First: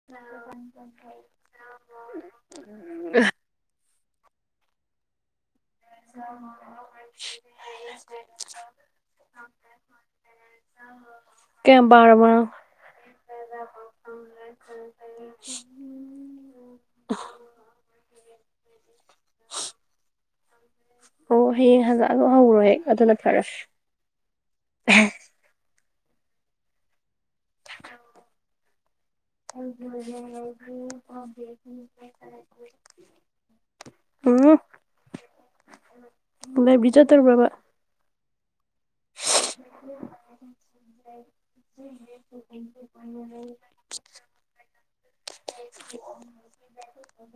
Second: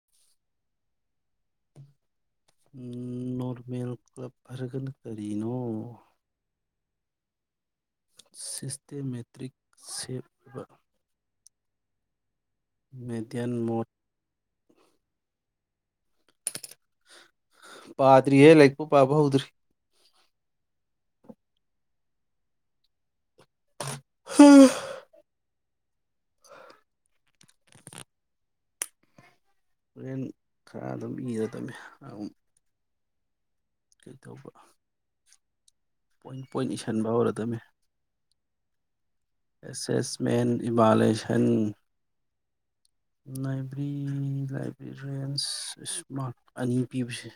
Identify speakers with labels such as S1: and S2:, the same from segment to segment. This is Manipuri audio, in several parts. S1: ꯑ
S2: ꯅꯣꯔꯃꯦꯜ ꯀ꯭ꯂꯞ ꯐꯔꯒꯅ ꯀꯔꯤꯅꯣ
S1: ꯦ
S2: ꯁꯤꯁꯇꯦꯃꯦꯇꯤꯛ ꯁꯦꯞ ꯑꯣꯏꯕ
S1: ꯀꯦꯕꯥꯔ ꯃꯥ
S2: ꯃꯦꯗꯌꯥꯟ ꯃꯣ
S1: ꯎꯝ
S2: ꯄꯥꯗ꯭ꯔꯤꯌꯦꯦ ꯂꯥꯏꯛꯄꯨ ꯄꯥꯕ ꯍꯧꯗ꯭ꯔꯤ
S1: ꯑꯣ ꯍꯌꯦꯡ ꯍꯪꯂꯛꯑ ꯑꯗꯨꯣ ꯍꯧꯔꯣ ꯍꯦꯛ ꯑꯗꯨꯅ ꯐꯔꯁꯤ
S2: ꯍꯝ
S1: ꯍꯥ ꯀ
S2: ꯍꯣꯔꯦꯟ ꯈꯔ ꯑꯗꯨꯝ ꯏꯔꯗꯝꯃꯤ ꯑꯗꯨꯝ ꯀꯩꯗꯧꯕ
S1: ꯎꯝ
S2: ꯄꯣꯏꯟ ꯄꯣꯏꯟ
S1: ꯂꯥꯏꯕ꯭ꯔꯤ
S2: ꯏꯟꯕ
S1: ꯆꯠꯇ꯭ꯔꯕ꯭ꯔꯕ
S2: ꯍꯧꯔꯗꯝꯃꯤ
S1: [inaudible]
S2: ꯑꯦꯁꯦꯁꯃꯦꯟ ꯏꯚꯂꯦꯁꯟꯥꯏꯕ꯭ꯔꯤ ꯂꯥꯏꯐ ꯔꯦꯟꯁ ꯏꯁꯃꯣꯜ ꯑꯅꯤ ꯄꯤꯕꯁꯦ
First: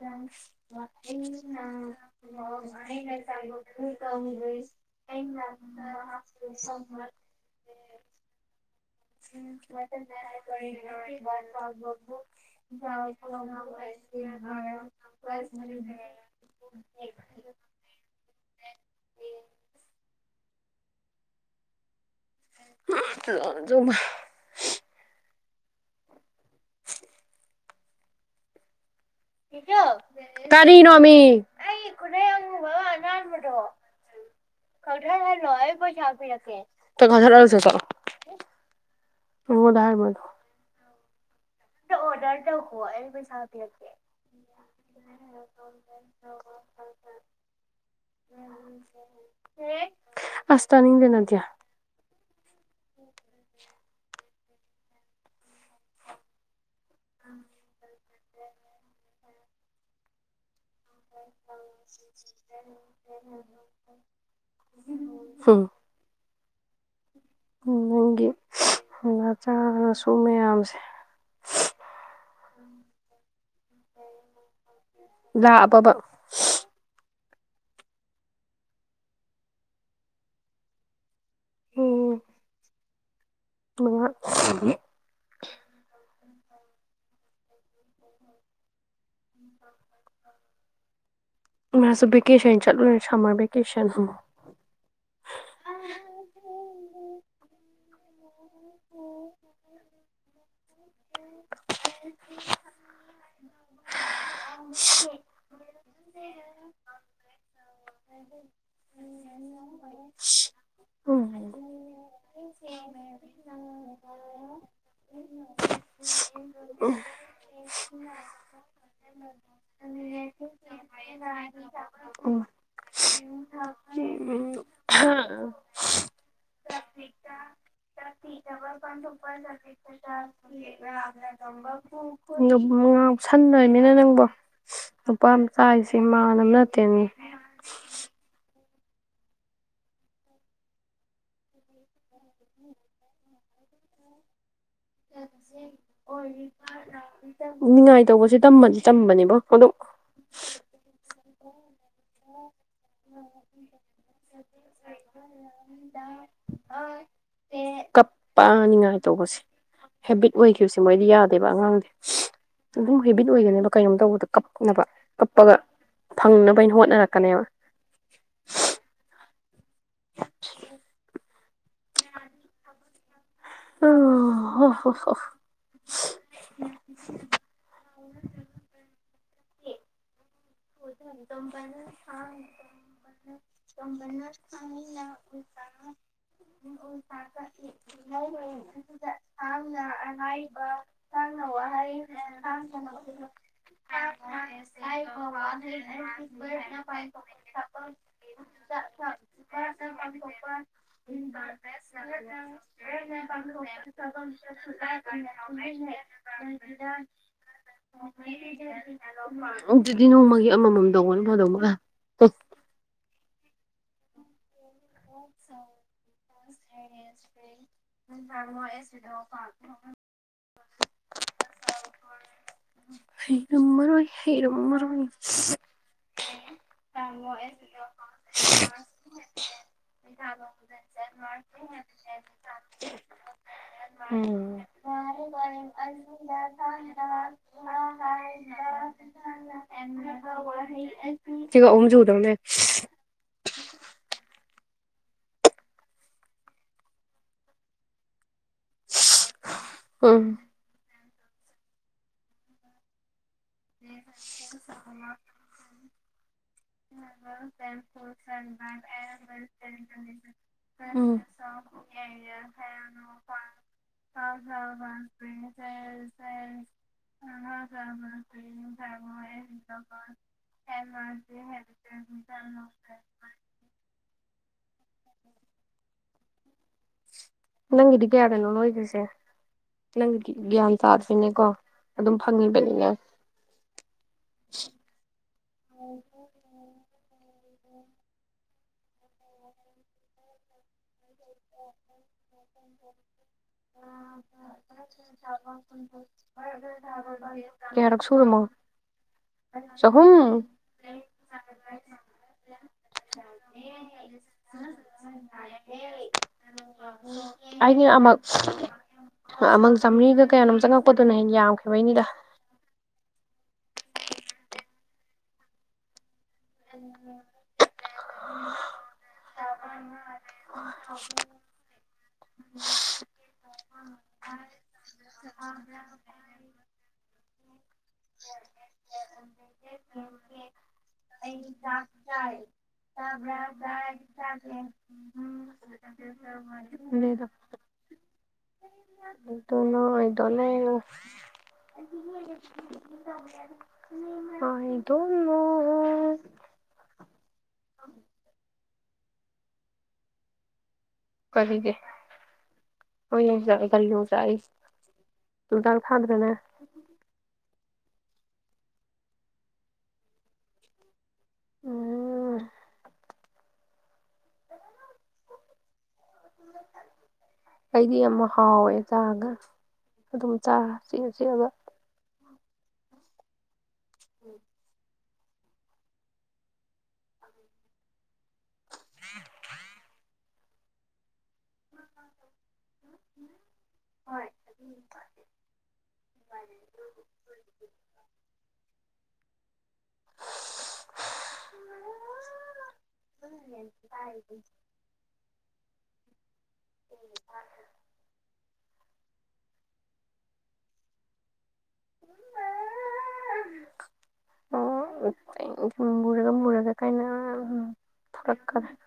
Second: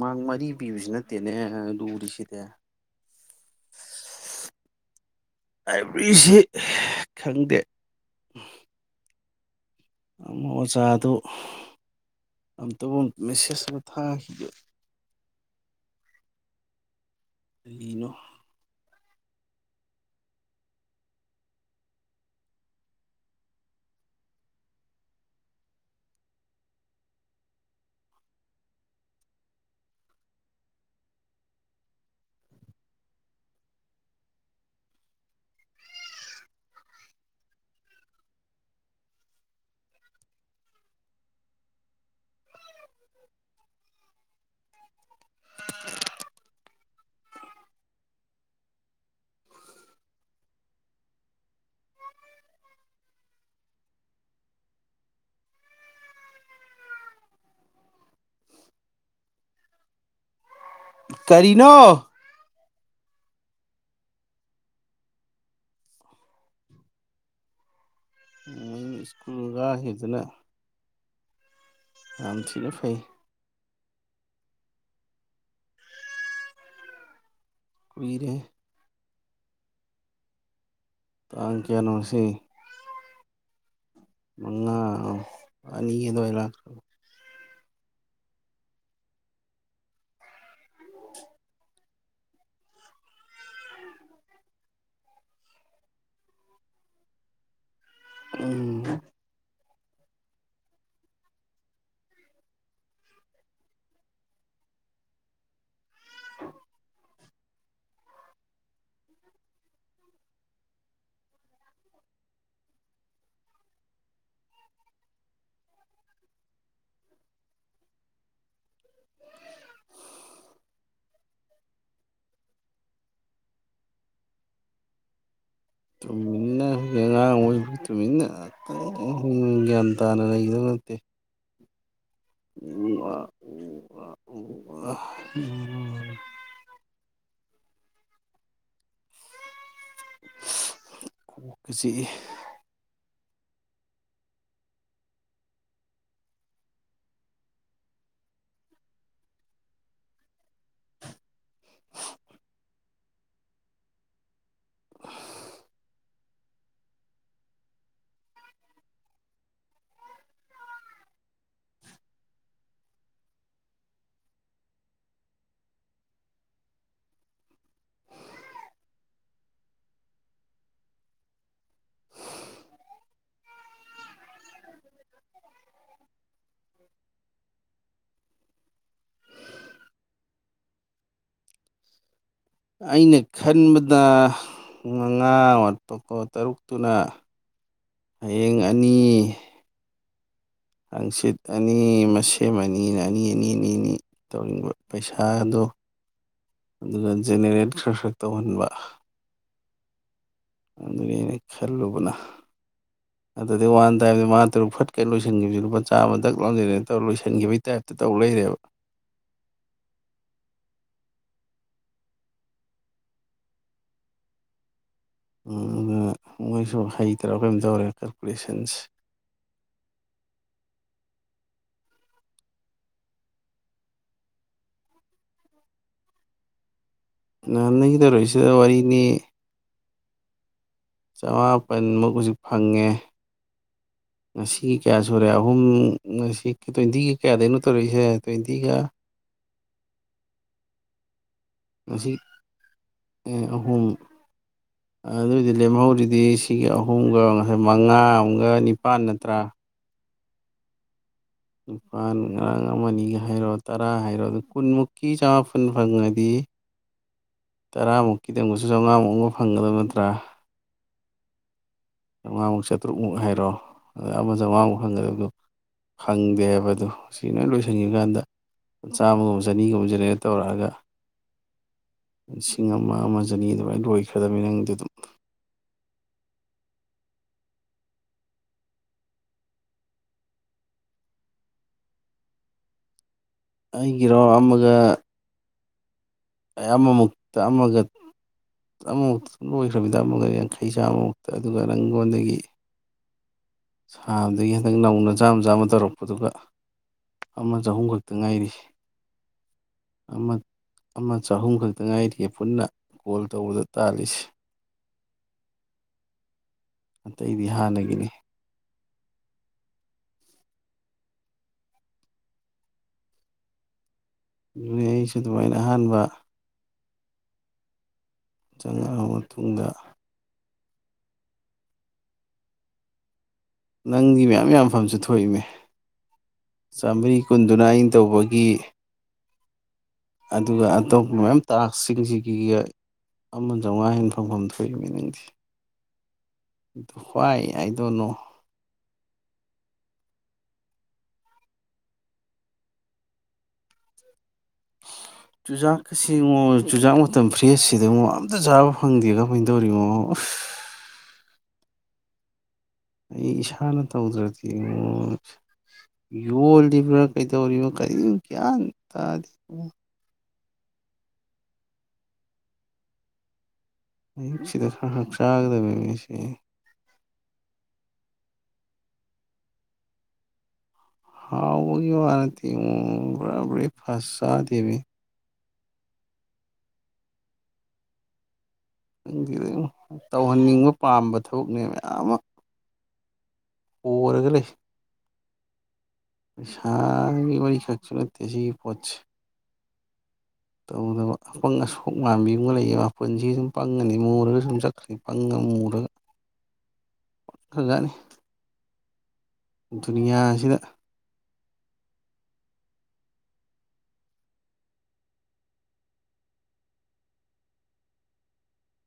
S2: ꯃꯥꯡ ꯃꯔꯤ ꯄꯤꯕꯁꯨ ꯅꯠꯇꯦꯅꯦ ꯂꯨꯔꯤꯁꯤꯗꯤ
S1: ꯆꯥꯏ
S2: ꯂꯥꯏꯕ꯭ꯔꯤꯁꯤ ꯈꯪꯗꯦ ꯑꯃ ꯑꯣꯖꯥꯗꯨ
S1: ꯎꯝ
S2: ꯑꯝꯇꯕꯨ
S1: ꯃ
S2: ꯃꯦꯁꯦꯖ ꯑꯃ ꯊꯥꯈꯤꯒꯦ
S1: ꯌꯥ ꯄ
S2: ꯀꯗꯒꯤꯅꯣ
S1: ꯂꯖ ꯃ [inaudible] ꯀꯔꯤꯅꯣꯃꯤ ꯑꯩ ꯈꯨꯅꯩ ꯑꯉꯕ ꯑꯅꯥꯕꯗꯣ ꯀꯟꯊꯔ ꯂ ꯀ ꯆꯔꯦꯟꯊꯔꯔꯁꯦ ꯑꯣꯗ ꯍꯥꯏꯔꯃ ꯑꯗꯨꯣ ꯝ ꯑꯣꯔꯗꯔ ꯇꯧꯈꯣ ꯑꯩ ꯄꯩꯁꯥ ꯄꯤꯔꯛꯀꯦ ꯑꯁꯇꯅꯤꯗꯅꯗꯌꯥ ꯎꯝ
S2: ꯀꯔꯤꯅꯣ
S1: ꯁ ꯅꯪꯒꯤ
S2: ꯁ꯭ꯀꯨꯜ
S1: ꯅꯆꯥꯅꯁꯨ
S2: ꯀꯥꯈꯤꯕꯗꯨꯅ
S1: ꯃꯌꯥꯝꯁꯦ
S2: ꯑꯝ ꯊꯤꯅ ꯐꯩ
S1: [unintelligible]
S2: ꯀꯨꯏꯔꯦ ꯇꯥꯡ ꯀꯌꯥꯅꯣ ꯉꯥꯁꯤ
S1: ꯎꯝ ꯃꯉꯥ
S2: ꯃꯉꯅꯤꯗꯣꯂ [inaudible]
S1: ꯎꯝ ꯃꯥꯁꯨ ꯚꯦꯀꯦꯁꯟ ꯆꯠꯂꯨꯔꯦ ꯁꯝꯃꯔ ꯚꯦꯀꯦꯁꯟ
S2: ꯎꯝ
S1: [inaudible] ꯎ [inaudible]
S2: ꯑ [inaudible]
S1: ꯎꯝ [inaudible] ꯎꯝ
S2: [inaudible] [inaudible] [inaudible] ꯒ꯭ꯌꯥꯟ ꯇꯥꯅ ꯂꯩꯒꯗꯕ ꯅꯠꯇꯦ
S1: ꯇꯝꯕꯕꯨ ꯉ ꯁꯟꯅꯣꯏꯅꯤꯅ ꯅꯪꯕꯣ ꯅꯨꯄꯥ ꯑꯃ ꯆꯥꯔꯤꯁꯦ ꯃꯥꯟꯅꯕ ꯅꯠꯇꯦꯅꯤ
S2: [inaudible] [inaudible]
S1: [inaudible] ꯅꯤꯉꯥꯏ ꯇꯧꯕꯁꯦ ꯇꯝꯕꯅꯦꯕ ꯀꯗꯣꯛ [unintelligible]
S2: [unintelligible]
S1: ꯀꯞ ꯄꯅꯤꯡꯉꯥꯏ ꯇꯧꯕꯁꯦ [inaudible] ꯍꯦꯕꯤꯠ ꯑꯣꯏꯈꯤꯕꯁꯦ ꯃꯣꯏꯗꯤ ꯌꯥꯗꯦꯕ ꯑꯉꯥꯡꯗꯤ ꯑꯗꯨꯝ ꯍꯦꯕꯤꯠ ꯑꯣꯏꯒꯅꯦꯕ ꯀꯩꯅꯣꯝ ꯇꯧꯕꯗ ꯀꯞꯅꯕ ꯀꯞꯄꯒ ꯐꯪꯅꯕꯩꯅ ꯍꯣꯠꯅꯔꯛꯀꯅꯦꯕ [unintelligible] [inaudible] [inaudible]
S2: ꯑꯩꯅ ꯈꯟꯕꯗ ꯇꯔꯨꯛꯇꯨꯅ ꯍꯌꯦꯡ ꯑꯅꯤ
S1: [inaudible]
S2: ꯍꯪꯆꯤꯠ ꯑꯅꯤ ꯃꯁꯦꯝ ꯑꯅꯤꯅ ꯑꯅꯤ ꯑꯅꯤ ꯑꯅꯤ ꯑꯅꯤ ꯇꯧꯅꯤꯡꯕ ꯄꯩꯁꯥ
S1: [inaudible]
S2: ꯖꯦꯅꯦꯔꯦꯠ ꯈꯔ ꯈꯔ ꯇꯧꯍꯟꯕ
S1: [inaudible] [inaudible]
S2: ꯑꯗꯨꯅꯤ ꯑꯩꯅ ꯈꯜꯂꯨꯕꯅ
S1: [inaudible]
S2: ꯃꯉꯥ ꯇꯔꯨꯛ ꯐꯠꯀꯅ ꯂꯣꯏꯁꯤꯟꯈꯤꯕꯁꯨ ꯂꯨꯄꯥ ꯆꯥꯝꯃ ꯗꯛ ꯂꯁꯤꯜꯅ ꯇꯧ ꯂꯣꯏꯁꯤꯟꯈꯤꯕꯒꯤ ꯇꯥꯏꯞꯇ ꯇꯧ ꯂꯩꯔꯦꯕ
S1: ꯑꯗꯨꯗꯤ ꯅꯣꯡꯃꯒꯤ ꯑꯃꯃꯝ ꯇꯧꯕꯥꯅ ꯐꯥꯗꯧ ꯃꯥꯜꯂꯦ
S2: ꯑ ꯃꯣꯏꯁꯨ ꯍꯩꯇ꯭ꯔꯥ ꯀꯩꯝ ꯇꯧꯔꯦ ꯀꯥꯜꯀꯨꯂꯦꯁꯟꯁ
S1: [inaudible] [inaudible] [inaudible]
S2: ꯅꯍꯥꯟ ꯅꯒꯤꯗꯧꯔꯛꯁꯤꯗ ꯋꯥꯔꯤꯅꯤ
S1: [inaudible]
S2: ꯆꯥꯃꯥꯄꯟꯃꯨꯛ ꯍꯧꯖꯤꯛ ꯐꯪꯉꯦ
S1: ꯎꯝ
S2: ꯉꯁꯤ ꯀꯌꯥ ꯁꯨꯔꯦ ꯑꯍꯨꯝ ꯉꯁꯤ ꯇ꯭ꯋꯦꯟꯇꯤꯒ ꯀꯌꯥꯗꯩꯅꯣ ꯇꯧꯔꯛꯏꯁꯦ ꯇ꯭ꯋꯦꯟꯇꯤꯒ
S1: ꯁꯤꯒ ꯑꯍꯨꯝ ꯁꯨꯗꯣꯢꯅꯦ
S2: ꯑꯦ ꯑꯍꯨꯝ ꯑꯗꯨꯏꯗꯤ ꯂꯦꯝꯍꯧꯔꯤꯗꯤ ꯁꯤꯒ ꯑꯍꯨꯝꯒ ꯉꯁꯥꯏ ꯃꯉꯥ ꯑꯃꯒ ꯅꯤꯄꯥꯥꯟ ꯅꯠꯇ꯭ꯔꯥ
S1: ꯎꯝ
S2: ꯂꯨꯄꯥꯥꯟ ꯉꯔꯥꯡ ꯑꯃꯅꯤꯒ ꯍꯥꯏꯔꯣ ꯇꯔꯥ ꯍꯥꯏꯔꯣ ꯑꯗꯨ ꯀꯨꯟꯃꯨꯛꯀꯤ ꯆꯃ ꯈꯨꯟ ꯐꯪꯉꯗꯤ ꯇꯔꯥꯃꯨꯛꯀꯤꯗꯪꯃꯨꯁꯨ ꯆꯥꯝꯉꯥꯃꯨꯛ ꯑꯃꯨꯛ ꯐꯪꯒꯗꯕ ꯅꯠꯇ꯭ꯔꯥ
S1: ꯎꯝ
S2: ꯆꯥꯝꯃꯉꯥꯃꯨꯛ ꯆꯥꯇ꯭ꯔꯨꯛꯃꯨꯛ ꯍꯥꯏꯔꯣ ꯑꯗ ꯑꯃ ꯆꯥꯝꯃꯉꯥꯃꯨꯛ ꯐꯪꯒꯗꯕꯗꯨ ꯈꯪꯗꯦ ꯍꯥꯏꯕꯗꯨ ꯉꯁꯤ ꯂꯣꯏ ꯂꯣꯏꯁꯤꯟꯈꯤꯕ ꯀꯥꯟꯗ ꯆꯥꯝꯃꯒꯨꯝꯕ ꯆꯅꯤꯒꯨꯝꯕ ꯖꯦꯅꯦꯔꯦꯠ ꯇꯧꯔꯛꯑꯒ
S1: [unintelligible]
S2: ꯂꯤꯁꯤꯡ ꯑꯃ ꯑꯃ ꯆꯅꯤ ꯑꯗꯨꯃꯥꯏꯅ ꯂꯣꯏꯈ꯭ꯔꯗꯕꯅꯤ ꯅꯪ ꯑꯗꯨꯝ
S1: ꯅꯪꯒꯤꯗꯤ ꯀꯌꯥꯗꯅꯣ [unintelligible] ꯅꯪ ꯒ꯭ꯌꯥꯟ ꯇꯥꯗꯔ꯭ꯤꯅꯦꯀꯣ ꯑꯗꯨꯝ ꯐꯪꯉꯤꯕꯅꯤꯅꯦ
S2: ꯑꯩꯒꯤꯔꯣ ꯑꯃꯒ
S1: [unintelligible]
S2: ꯑꯩ ꯑꯃꯃꯨꯛꯇ ꯑꯃꯒ ꯑꯃꯐꯨꯛ ꯁꯨꯝ ꯂꯣꯏꯈ꯭ꯔꯕꯅꯤꯗ ꯑꯃꯨꯒ ꯌꯥꯡꯈꯩ ꯆꯥꯝꯃꯃꯨꯛꯇ ꯑꯗꯨꯒ ꯅꯪꯉꯣꯟꯗꯒꯤ ꯁꯥꯕꯗꯒꯤ ꯍꯟꯇꯛ ꯅꯧꯅ ꯆꯥꯝꯃ ꯆꯥꯝꯃ ꯇꯧꯔꯛꯄꯗꯨꯒ ꯑꯃ ꯆꯍꯨꯝ ꯈꯛꯇ ꯉꯥꯏꯔꯤ ꯑꯃ
S1: [unintelligible]
S2: ꯑꯃ ꯆꯍꯨꯝ ꯈꯛꯇ ꯉꯥꯏꯔꯤꯌꯦ ꯄꯨꯟꯅ ꯀꯣꯜ ꯇꯧꯕꯗ ꯇꯥꯜꯂꯤꯁꯦ ꯑꯇꯩꯗꯤ ꯍꯥꯟꯅꯒꯤꯅꯤ
S1: [unintelligible] ꯑꯃ ꯆꯥꯃꯔꯤꯒ ꯀꯌꯥꯅꯣꯝ ꯆꯪꯉꯛꯄꯗꯨꯅ ꯍꯦ ꯌꯥꯝꯈꯤꯕꯩꯅꯤꯗ
S2: ꯑꯗꯨꯅꯤ ꯑꯩꯁꯨ ꯑꯗꯨꯃꯥꯏꯅ ꯑꯍꯥꯟꯕ
S1: [unintelligible]
S2: ꯆꯪꯉꯛꯑꯕ ꯃꯇꯨꯡꯗ
S1: [unintelligible]
S2: ꯅꯪꯒꯤ ꯃꯌꯥꯝ ꯌꯥꯝꯐꯝꯁꯨ ꯊꯣꯛꯏꯃꯦ ꯆꯥꯝꯃꯔꯤ ꯀꯨꯟꯗꯨꯅ ꯑꯩꯅ ꯇꯧꯕꯒꯤ ꯑꯗꯨꯒ ꯑꯇꯣꯞꯄ ꯃꯌꯥꯝ ꯇꯥꯛꯁꯁꯤꯡꯁꯤꯒꯤꯒ ꯑꯃ ꯆꯥꯝꯃꯉꯥ ꯍꯦꯟꯅ ꯐꯪꯐꯝ
S1: [unintelligible]
S2: ꯊꯣꯛꯏꯃꯤ ꯅꯪꯗꯤ ꯍ꯭ꯋꯥꯏ ꯑꯥꯏ ꯗꯣꯟ ꯅꯣ
S1: [unintelligible] [unintelligible] [unintelligible]
S2: ꯁꯤ ꯑꯃꯣ ꯆꯨꯖꯥꯛ ꯃꯇꯝ ꯐ꯭ꯔꯦꯁꯁꯤꯗ ꯑꯃꯨꯛ ꯑꯝꯇ ꯆꯥꯕ ꯐꯪꯗꯦ ꯀꯃꯥꯏꯅ ꯇꯧꯔꯤꯅꯣ
S1: [unintelligible]
S2: ꯑꯩ ꯏꯁꯥꯅ
S1: ꯀꯔꯤ ꯌꯣꯡꯆꯥꯛ ꯑꯩ
S2: ꯇꯧꯗ꯭ꯔꯗꯤ
S1: ꯆꯨꯗꯥꯛ ꯊꯥꯗ꯭ꯔꯅꯦ
S2: ꯌꯣꯜꯂꯤꯕ꯭ꯔꯥ [unintelligible]
S1: ꯑꯣ
S2: ꯑꯌꯨꯛꯁꯤꯗ ꯈꯔ ꯈꯔ ꯆꯥꯒꯗꯕ ꯃꯤꯁꯦ
S1: ꯑꯩꯗꯤ ꯑꯃ ꯍꯥꯎꯋꯦ ꯆꯥꯒ ꯑꯗꯨꯝ ꯆꯥ ꯆꯦꯛꯑ ꯆꯦꯛꯑꯒ
S2: [unintelligible] ꯅꯪꯗꯤ ꯇꯧꯍꯟꯅꯤꯡꯕ ꯄꯥꯝꯕ ꯊꯕꯛꯅꯦ ꯃꯌꯥꯝ ꯑꯃ [unintelligible] [unintelligible] ꯇꯧꯗꯕ ꯑꯄꯪ ꯑꯁꯣꯛ ꯃꯥꯟꯕꯤꯒ ꯂꯩꯌꯦꯕ ꯃꯄꯨꯟꯁꯤ ꯁꯨꯝ ꯄꯪꯉꯅꯤ ꯃꯨꯔꯒ ꯁꯨꯝ ꯆ [unintelligible] ꯗꯨꯅꯤꯌꯥ ꯑꯁꯤꯗ
S1: [unintelligible] [unintelligible]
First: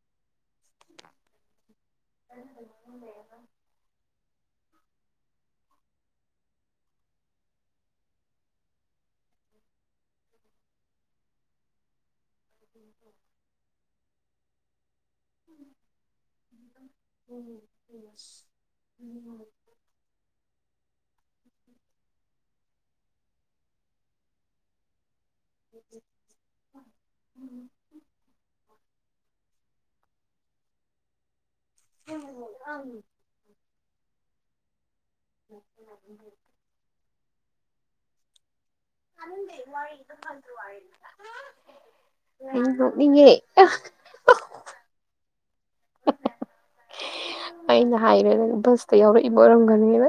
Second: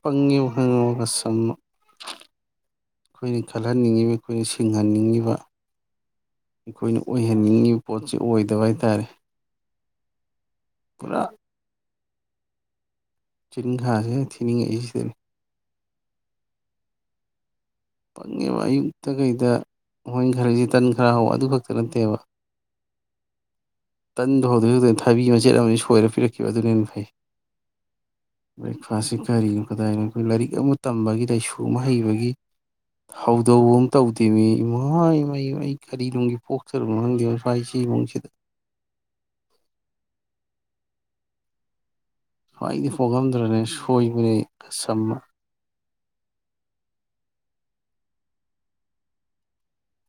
S2: ꯄꯪꯉꯤꯍꯪꯉꯒ ꯁꯝ ꯑꯩꯈꯣꯏꯅ ꯆꯠꯍꯟꯅꯤꯡꯉꯤꯕ ꯑꯩꯈꯣꯏꯅ ꯁꯤꯡꯍꯟꯅꯤꯡꯉꯤꯕ ꯑꯩꯈꯣꯏꯅ ꯑꯣꯏꯍꯟꯅꯤꯡꯉꯤꯕ ꯄꯣꯠꯁꯤ ꯑꯣꯏꯗꯕ ꯍꯥꯏꯇꯥꯔꯦ ꯄꯨꯔ ꯆꯤꯤꯡꯈꯥꯁꯦ ꯊꯤꯅꯤꯡꯉꯛꯏꯁꯤꯗ
S1: ꯎꯝ ꯎꯝꯨꯝ
S2: ꯄꯪꯉꯦꯕ ꯑꯌꯨꯛꯇ ꯀꯩꯗ ꯃꯣꯏ ꯈꯔꯁꯤꯦ ꯇꯟ ꯈꯔ ꯍ ꯑꯗꯨ ꯈꯛꯇ ꯅꯠꯇꯦꯕ ꯇꯟꯗꯨ ꯍꯧꯧꯗꯣꯛ ꯍꯧꯧꯗꯅ ꯊꯥꯕꯤ ꯃꯆꯦꯠ ꯑꯃ ꯁꯣꯏꯔ ꯄꯤꯔꯛꯈꯤꯕ ꯑꯗꯨꯅꯦꯦꯟꯅ ꯐꯩ ꯕ꯭ꯔꯦꯛꯐꯥꯁꯁꯤ ꯀꯔꯤꯅꯣ ꯀꯗꯥꯏꯅꯣ ꯑꯩꯈꯣꯏ ꯂꯥꯏꯔꯤꯛ ꯑꯃ ꯇꯝꯕꯒꯤ ꯂꯥꯏꯁꯨ ꯑꯃ ꯍꯩꯕꯒꯤ
S1: [unintelligible]
S2: ꯍꯧꯗꯧꯕ ꯑꯃ ꯇꯧꯗꯦꯃꯤ ꯏꯃꯥ ꯑꯩ ꯀꯔꯤꯗꯅꯨꯡꯒꯤ ꯄꯣꯛ [unintelligible]
S1: [unintelligible] ꯑꯩ ꯅꯣꯛꯅꯤꯡꯉꯦ
S2: [unintelligible]
S1: ꯑꯩꯅ ꯍꯥꯏꯔꯦꯗ ꯕꯁꯇ ꯌꯥꯎꯔꯛꯏꯕ ꯑꯣꯏꯔꯝꯒꯅꯤꯅ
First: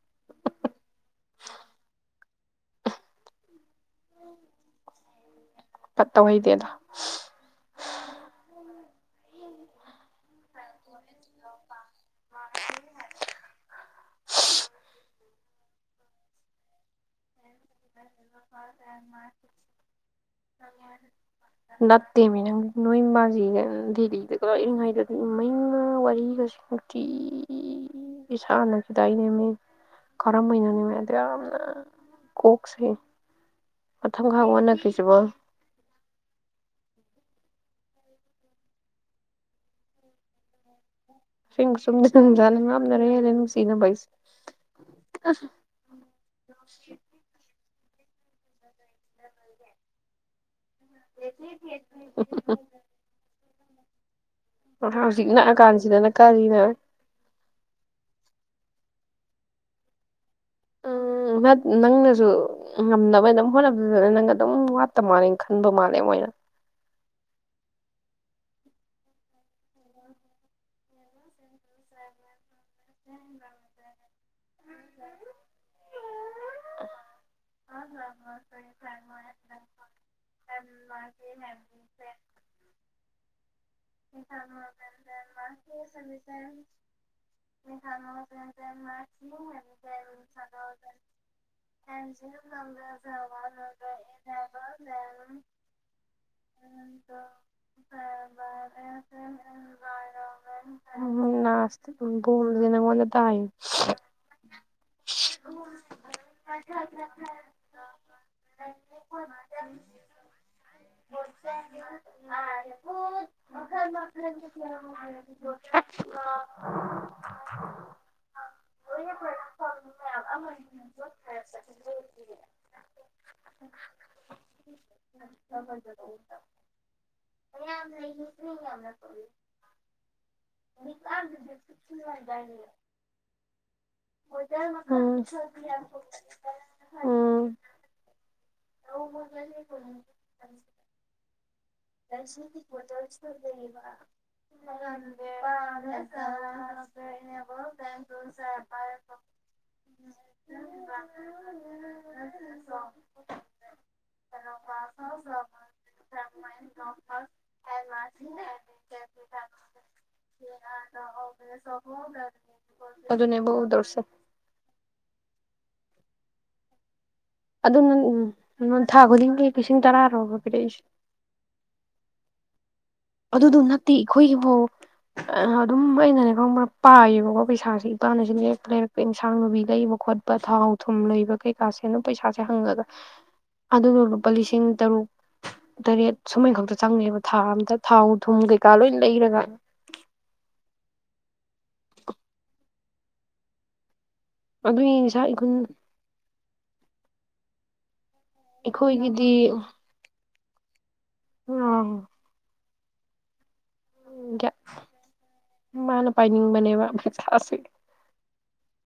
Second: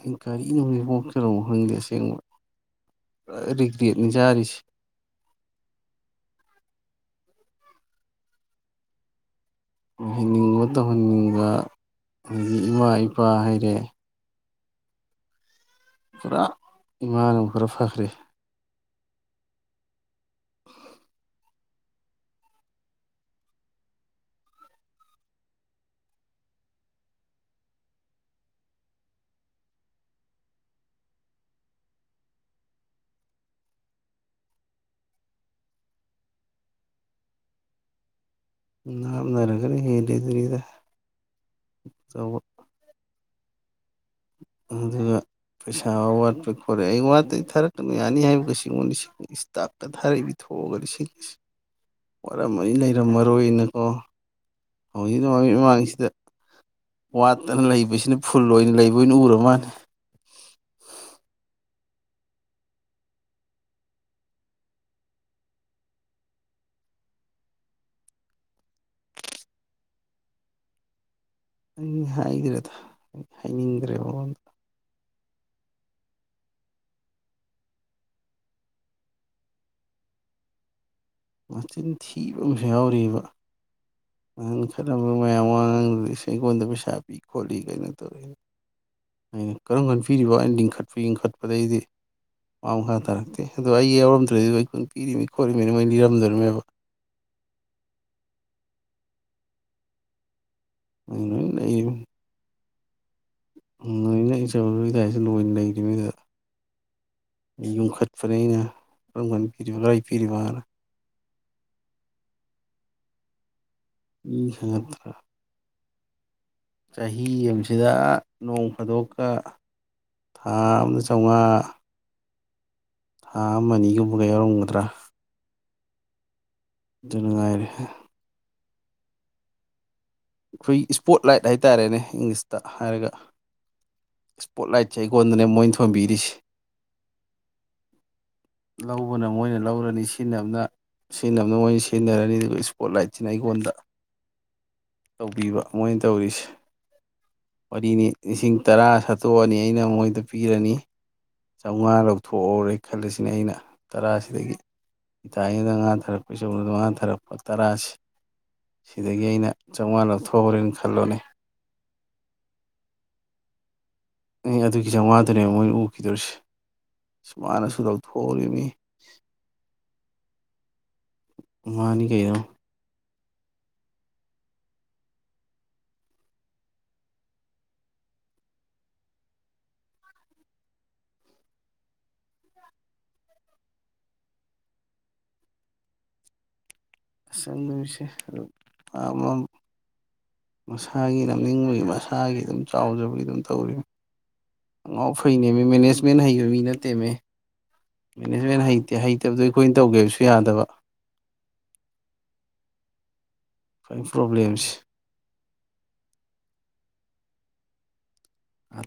S2: ꯑ ꯀꯒꯥꯔꯤꯅꯣꯖꯤꯐꯥꯎ ꯀꯅꯣ ꯈꯪꯗꯦ ꯑꯁꯦꯡꯕ ꯄꯨꯔꯥ ꯔꯤꯒ꯭ꯔꯦꯠꯅꯤ ꯆꯥꯔꯤꯁꯦ
S1: ꯇꯧꯍꯩꯗꯦꯗ
S2: ꯑꯣꯏꯍꯟꯅꯤꯡꯕ ꯇꯧꯍꯟꯅꯤꯡꯕ ꯑꯗꯤ ꯏꯃꯥ ꯏꯄꯥ ꯍꯥꯏꯔꯦ
S1: [unintelligible]
S2: ꯄꯨꯔꯥ ꯏꯃꯥꯟꯅ ꯈꯔꯥ ꯐꯈ꯭ꯦ
S1: [unintelligible] ꯅꯠꯇꯦꯅꯦ ꯅꯪ ꯅꯣꯏ ꯏꯃꯁꯤꯒ ꯗꯦꯜꯂꯤꯗꯒ ꯂꯥꯛꯔꯤꯉꯩꯗꯗꯤ ꯏꯃꯩꯅ ꯋꯥꯔꯤꯒꯁꯦ ꯅꯨꯡꯇꯤ ꯁꯥꯟꯅꯈꯤꯗꯥꯏꯅꯦꯃꯤ ꯀꯔꯝꯕꯩꯅꯅꯤ ꯃ ꯑꯗꯨ ꯌꯥꯝꯝꯅ ꯀꯣꯛꯁꯦ ꯃꯊꯪꯈꯥꯛ ꯑꯣꯟꯅ꯭ꯣꯏꯁꯤꯕꯣ
S2: ꯝꯅꯔꯒ ꯍꯗꯤꯗꯔꯤꯗ
S1: ꯁꯁꯤꯡ ꯁꯪꯖꯝꯅꯔꯦꯅꯨꯡ ꯁꯤꯅ ꯩ
S2: ꯑꯗꯨꯒ ꯄꯩꯁꯥ ꯋꯥꯠꯄꯩ ꯈꯔꯦ ꯑꯩ ꯋꯥꯠꯩ ꯊꯥꯔꯛꯇꯅ ꯌꯥꯅꯤ ꯍꯥꯏꯕꯒ ꯁꯤꯉꯣꯟꯗ ꯏꯁꯇꯥꯛꯀ ꯊꯥꯔꯛꯏ ꯊꯣꯛꯑꯒꯗꯤꯁꯤꯡ ꯋꯥꯔꯝ ꯑꯅꯤ ꯂꯩꯔꯝꯃꯔꯣꯏꯅ
S1: ꯍꯧꯖꯤꯛ
S2: ꯃꯃꯥꯡꯁꯤꯗ
S1: ꯅꯛꯑꯀꯥꯟꯁꯤꯗꯅ ꯀꯔꯤꯅꯣ
S2: ꯋꯥꯠꯇꯅ ꯂꯩꯕꯁꯤꯅ ꯐꯨꯜ ꯑꯣꯏꯅ ꯂꯩꯕ ꯑꯣꯏꯅ ꯎꯔ ꯃꯥꯜꯂꯜꯂꯤ
S1: ꯎꯝ ꯅꯪꯅꯁꯨ ꯉꯝꯅꯕ ꯑꯗꯨꯝ ꯍꯣꯠꯅꯕꯗꯨꯗꯅ ꯅꯪꯒ ꯑꯗꯨꯝ ꯋꯥꯠꯇ ꯃꯥꯜꯂꯦ ꯈꯟꯕ ꯃꯥꯜꯂꯦ ꯃꯣꯏꯅ
S2: ꯑꯩ ꯍꯥꯏꯈ꯭ꯔꯦꯗ ꯍꯥꯏꯅꯤꯡꯗ꯭ꯔꯦ ꯃꯉꯣꯟꯗ ꯃꯆꯤꯟ ꯊꯤꯕ ꯑꯃꯁꯨ ꯌꯥꯎꯑꯔꯤꯕ ꯅꯪ ꯈꯔ ꯃꯌꯥꯝ ꯋꯥꯉꯥꯡ ꯑꯩꯉꯣꯟꯗ ꯄꯩꯁꯥ ꯄꯤ ꯈꯣꯠꯂꯤ ꯀꯩꯅꯣ ꯇꯧꯔꯤ ꯑꯩꯅ ꯀꯔꯝ ꯈꯟꯕꯤꯔꯤꯕ ꯑꯩꯅ ꯂꯤꯡꯈꯠꯄ ꯂꯤꯡꯈꯠꯄꯗꯒꯤꯩꯗꯤ ꯃꯥ ꯃꯈ ꯃꯈꯥ ꯇꯥꯔꯛꯇꯦ ꯑꯗꯣ ꯑꯩ ꯌꯥꯎꯝ꯭ꯔꯗꯤ ꯃ ꯑꯩ ꯀꯨꯟ ꯄꯤꯔꯤꯅꯤ ꯈꯣꯠꯂꯤꯃꯤꯅꯤ ꯃꯣꯏ ꯂꯤꯔꯝꯗꯣꯔꯤꯃꯦꯕ
S1: ꯁ ꯎꯝꯒ
S2: ꯑ ꯆ ꯀꯌꯥꯁꯤꯥꯏꯅꯤ ꯌꯨꯝꯈꯠꯄꯅꯩꯅ ꯔꯝꯒꯟ ꯄꯤꯔꯤꯕ ꯂꯥꯏ ꯄꯔꯤꯕ
S1: ꯃꯈ
S2: ꯃꯤ ꯈꯪꯒꯠꯇꯅ
S1: ꯃꯈ [unintelligible]
S2: ꯆꯍꯤ ꯑꯃꯁꯤꯗ ꯅꯣꯡ ꯐꯥꯗꯣꯛꯀ ꯊꯥ ꯑꯃꯗ ꯆꯥꯝꯃꯉꯥ ꯑꯥ ꯑꯃ ꯑꯅꯤꯒꯨꯝꯕꯒ ꯌꯥꯎꯔꯝꯒꯗ꯭ꯔꯥ ꯑꯗꯨ ꯅꯨꯡꯉꯥꯏꯔꯦ
S1: ꯔꯅ ꯌꯦ ꯌꯥꯝꯅ ꯊ
S2: ꯑꯩꯈꯣꯏ ꯏꯁꯄꯣꯠ ꯂꯥꯏꯠ ꯍꯥꯏꯇꯥꯔꯦꯅꯦ ꯏꯪꯂꯤꯁꯇ ꯍꯥꯏꯔꯒ ꯏꯁꯄꯣꯠꯂꯥꯏꯠꯁꯦ
S1: ꯎꯝ
S2: ꯑꯩꯉꯣꯟꯗꯅꯦ ꯃꯣꯏ ꯊꯣꯟꯕꯤꯔꯤꯁ
S1: ꯎꯝ
S2: ꯂꯧꯕꯅ ꯃꯣꯏꯅ ꯂꯧꯔꯅꯤ ꯁꯤꯖꯤꯟꯅꯕꯅ ꯁꯤꯖꯤꯟꯅꯕꯅ ꯃꯣꯏꯅ ꯁꯤ ꯈꯦꯟꯅꯔꯅꯤ ꯑꯗꯨꯒ ꯏꯁꯄꯣꯠ ꯂꯥꯏꯠꯁꯤꯅ ꯑꯩꯉꯣꯟꯗ ꯇꯧꯕꯤꯕ ꯃꯣꯏꯅ ꯇꯧꯔꯤꯁꯦ ꯃꯔꯤꯅꯤ ꯂꯤꯁꯤꯡ ꯇꯔꯥ ꯁꯥꯠꯇꯣꯛꯑꯅꯤ ꯑꯩꯅ ꯃꯣꯏꯗ ꯄꯤꯔꯅꯤ ꯆꯥꯝꯃꯉꯥ ꯂꯧꯊꯣꯛꯎꯎꯔꯦ ꯈꯜꯂꯁꯤꯅꯦ ꯑꯩꯅ ꯇꯔꯥꯁꯤꯗꯒꯤ ꯏꯇꯥꯏꯅꯤꯗ ꯉꯥꯛꯄ ꯆꯗꯣꯥꯔꯛꯄ ꯂꯣ ꯇꯔꯥꯁꯤ ꯁꯤꯗꯒꯤ ꯑꯩꯅ ꯆꯥꯝꯃꯉꯥ ꯂꯧꯊꯣꯛꯎꯔꯦꯅ ꯈꯜꯂꯣꯅꯦ
S1: ꯑꯗꯨ ꯑꯗꯨꯅꯦ ꯣꯗꯧꯔꯁꯦ
S2: ꯑꯩ ꯑꯗꯨꯒꯤ ꯆꯥꯝꯃꯉꯥꯗꯨꯅꯦ ꯃꯣꯏ ꯎꯈꯤꯗꯣꯔꯤꯁꯦ ꯁꯨꯃꯅꯁꯨ
S1: ꯑꯗꯨꯅ
S2: ꯂꯧꯊꯣꯛꯎꯔꯤ ꯃꯤ
S1: ꯎꯝ ꯊꯥ ꯈꯨꯗꯤꯡꯒꯤ ꯂꯤꯁꯤꯡ ꯇꯔꯥꯔꯣꯕ ꯄꯤꯔꯛꯏꯁꯦ
S2: ꯃꯃꯥꯅꯤ ꯀꯩꯅꯣ
S1: ꯑꯗꯨꯗꯨ ꯅꯠꯇꯦ ꯑꯩꯈꯣꯏꯒꯤꯐꯥꯎ ꯑꯗꯨꯝ ꯑꯩꯅꯅꯦ ꯈꯪꯕ ꯄꯥꯏꯌꯦꯕꯀꯣ ꯄꯩꯁꯥꯁꯦ ꯏꯄꯥꯅꯁꯨ ꯂꯩꯔꯛꯄ ꯂꯩꯔꯛꯄ ꯏꯟꯁꯥꯡ ꯅꯨꯕꯤ ꯂꯩꯕ ꯈꯣꯠꯄ ꯄꯊꯥꯎ ꯊꯨꯝ ꯂꯩꯕ ꯀꯩꯀꯥꯁꯦꯅ ꯄꯩꯁꯥꯁꯦ ꯍꯪꯉꯒ ꯑꯗꯨꯗꯣ ꯂꯨꯄꯥ ꯂꯤꯁꯤꯡ ꯇꯔꯨꯛ ꯇꯔꯦꯠ ꯁꯨꯃꯥꯏ ꯈꯛꯇ ꯆꯪꯉꯦꯕꯣ ꯊꯥ
S2: ꯑꯁ
S1: ꯑꯝꯇ
S2: ꯆꯪꯗꯣꯔꯤꯁꯦ
S1: ꯊꯥꯎ ꯊꯨꯝ
S2: ꯑꯗꯨ
S1: ꯀꯩꯀꯥ ꯂꯣꯏ
S2: ꯑꯃ
S1: ꯂꯩꯔꯒ
S2: ꯃꯁꯥꯒꯤ ꯅꯝꯅꯤꯡꯕꯒꯤ ꯃꯁꯥꯒꯤ ꯑꯗꯨꯝ ꯆꯥꯎꯖꯕꯒꯤ ꯑꯗꯨꯝ ꯇꯧꯔꯤ
S1: ꯑꯗꯨꯒꯤ
S2: ꯅꯣ
S1: ꯉꯁꯥꯏ
S2: ꯐꯩꯅꯦ
S1: ꯑꯩꯈꯣꯏ
S2: ꯃꯦꯅꯦꯖ ꯃꯦꯟ ꯍꯩꯕ ꯃꯤ ꯅꯠꯇꯦꯃꯦ ꯃꯦꯅꯦꯖꯃꯦꯟ ꯍꯩꯇꯦ
S1: ꯑꯩꯈꯣꯏꯒꯤꯗꯤ
S2: ꯍꯩꯇꯕꯗꯣ ꯑꯩꯈꯣꯏꯅ ꯇꯧꯒꯦꯕꯁꯨ ꯌꯥꯗꯕ
S1: ꯑꯣ
S2: ꯈ꯭ꯋꯥꯏ ꯄ꯭ꯔꯣꯕ꯭ꯂꯦꯝꯁꯦ
S1: ꯃꯥꯅ ꯄꯥꯏꯅꯤꯡꯕꯅꯦꯕꯊꯥꯁꯦ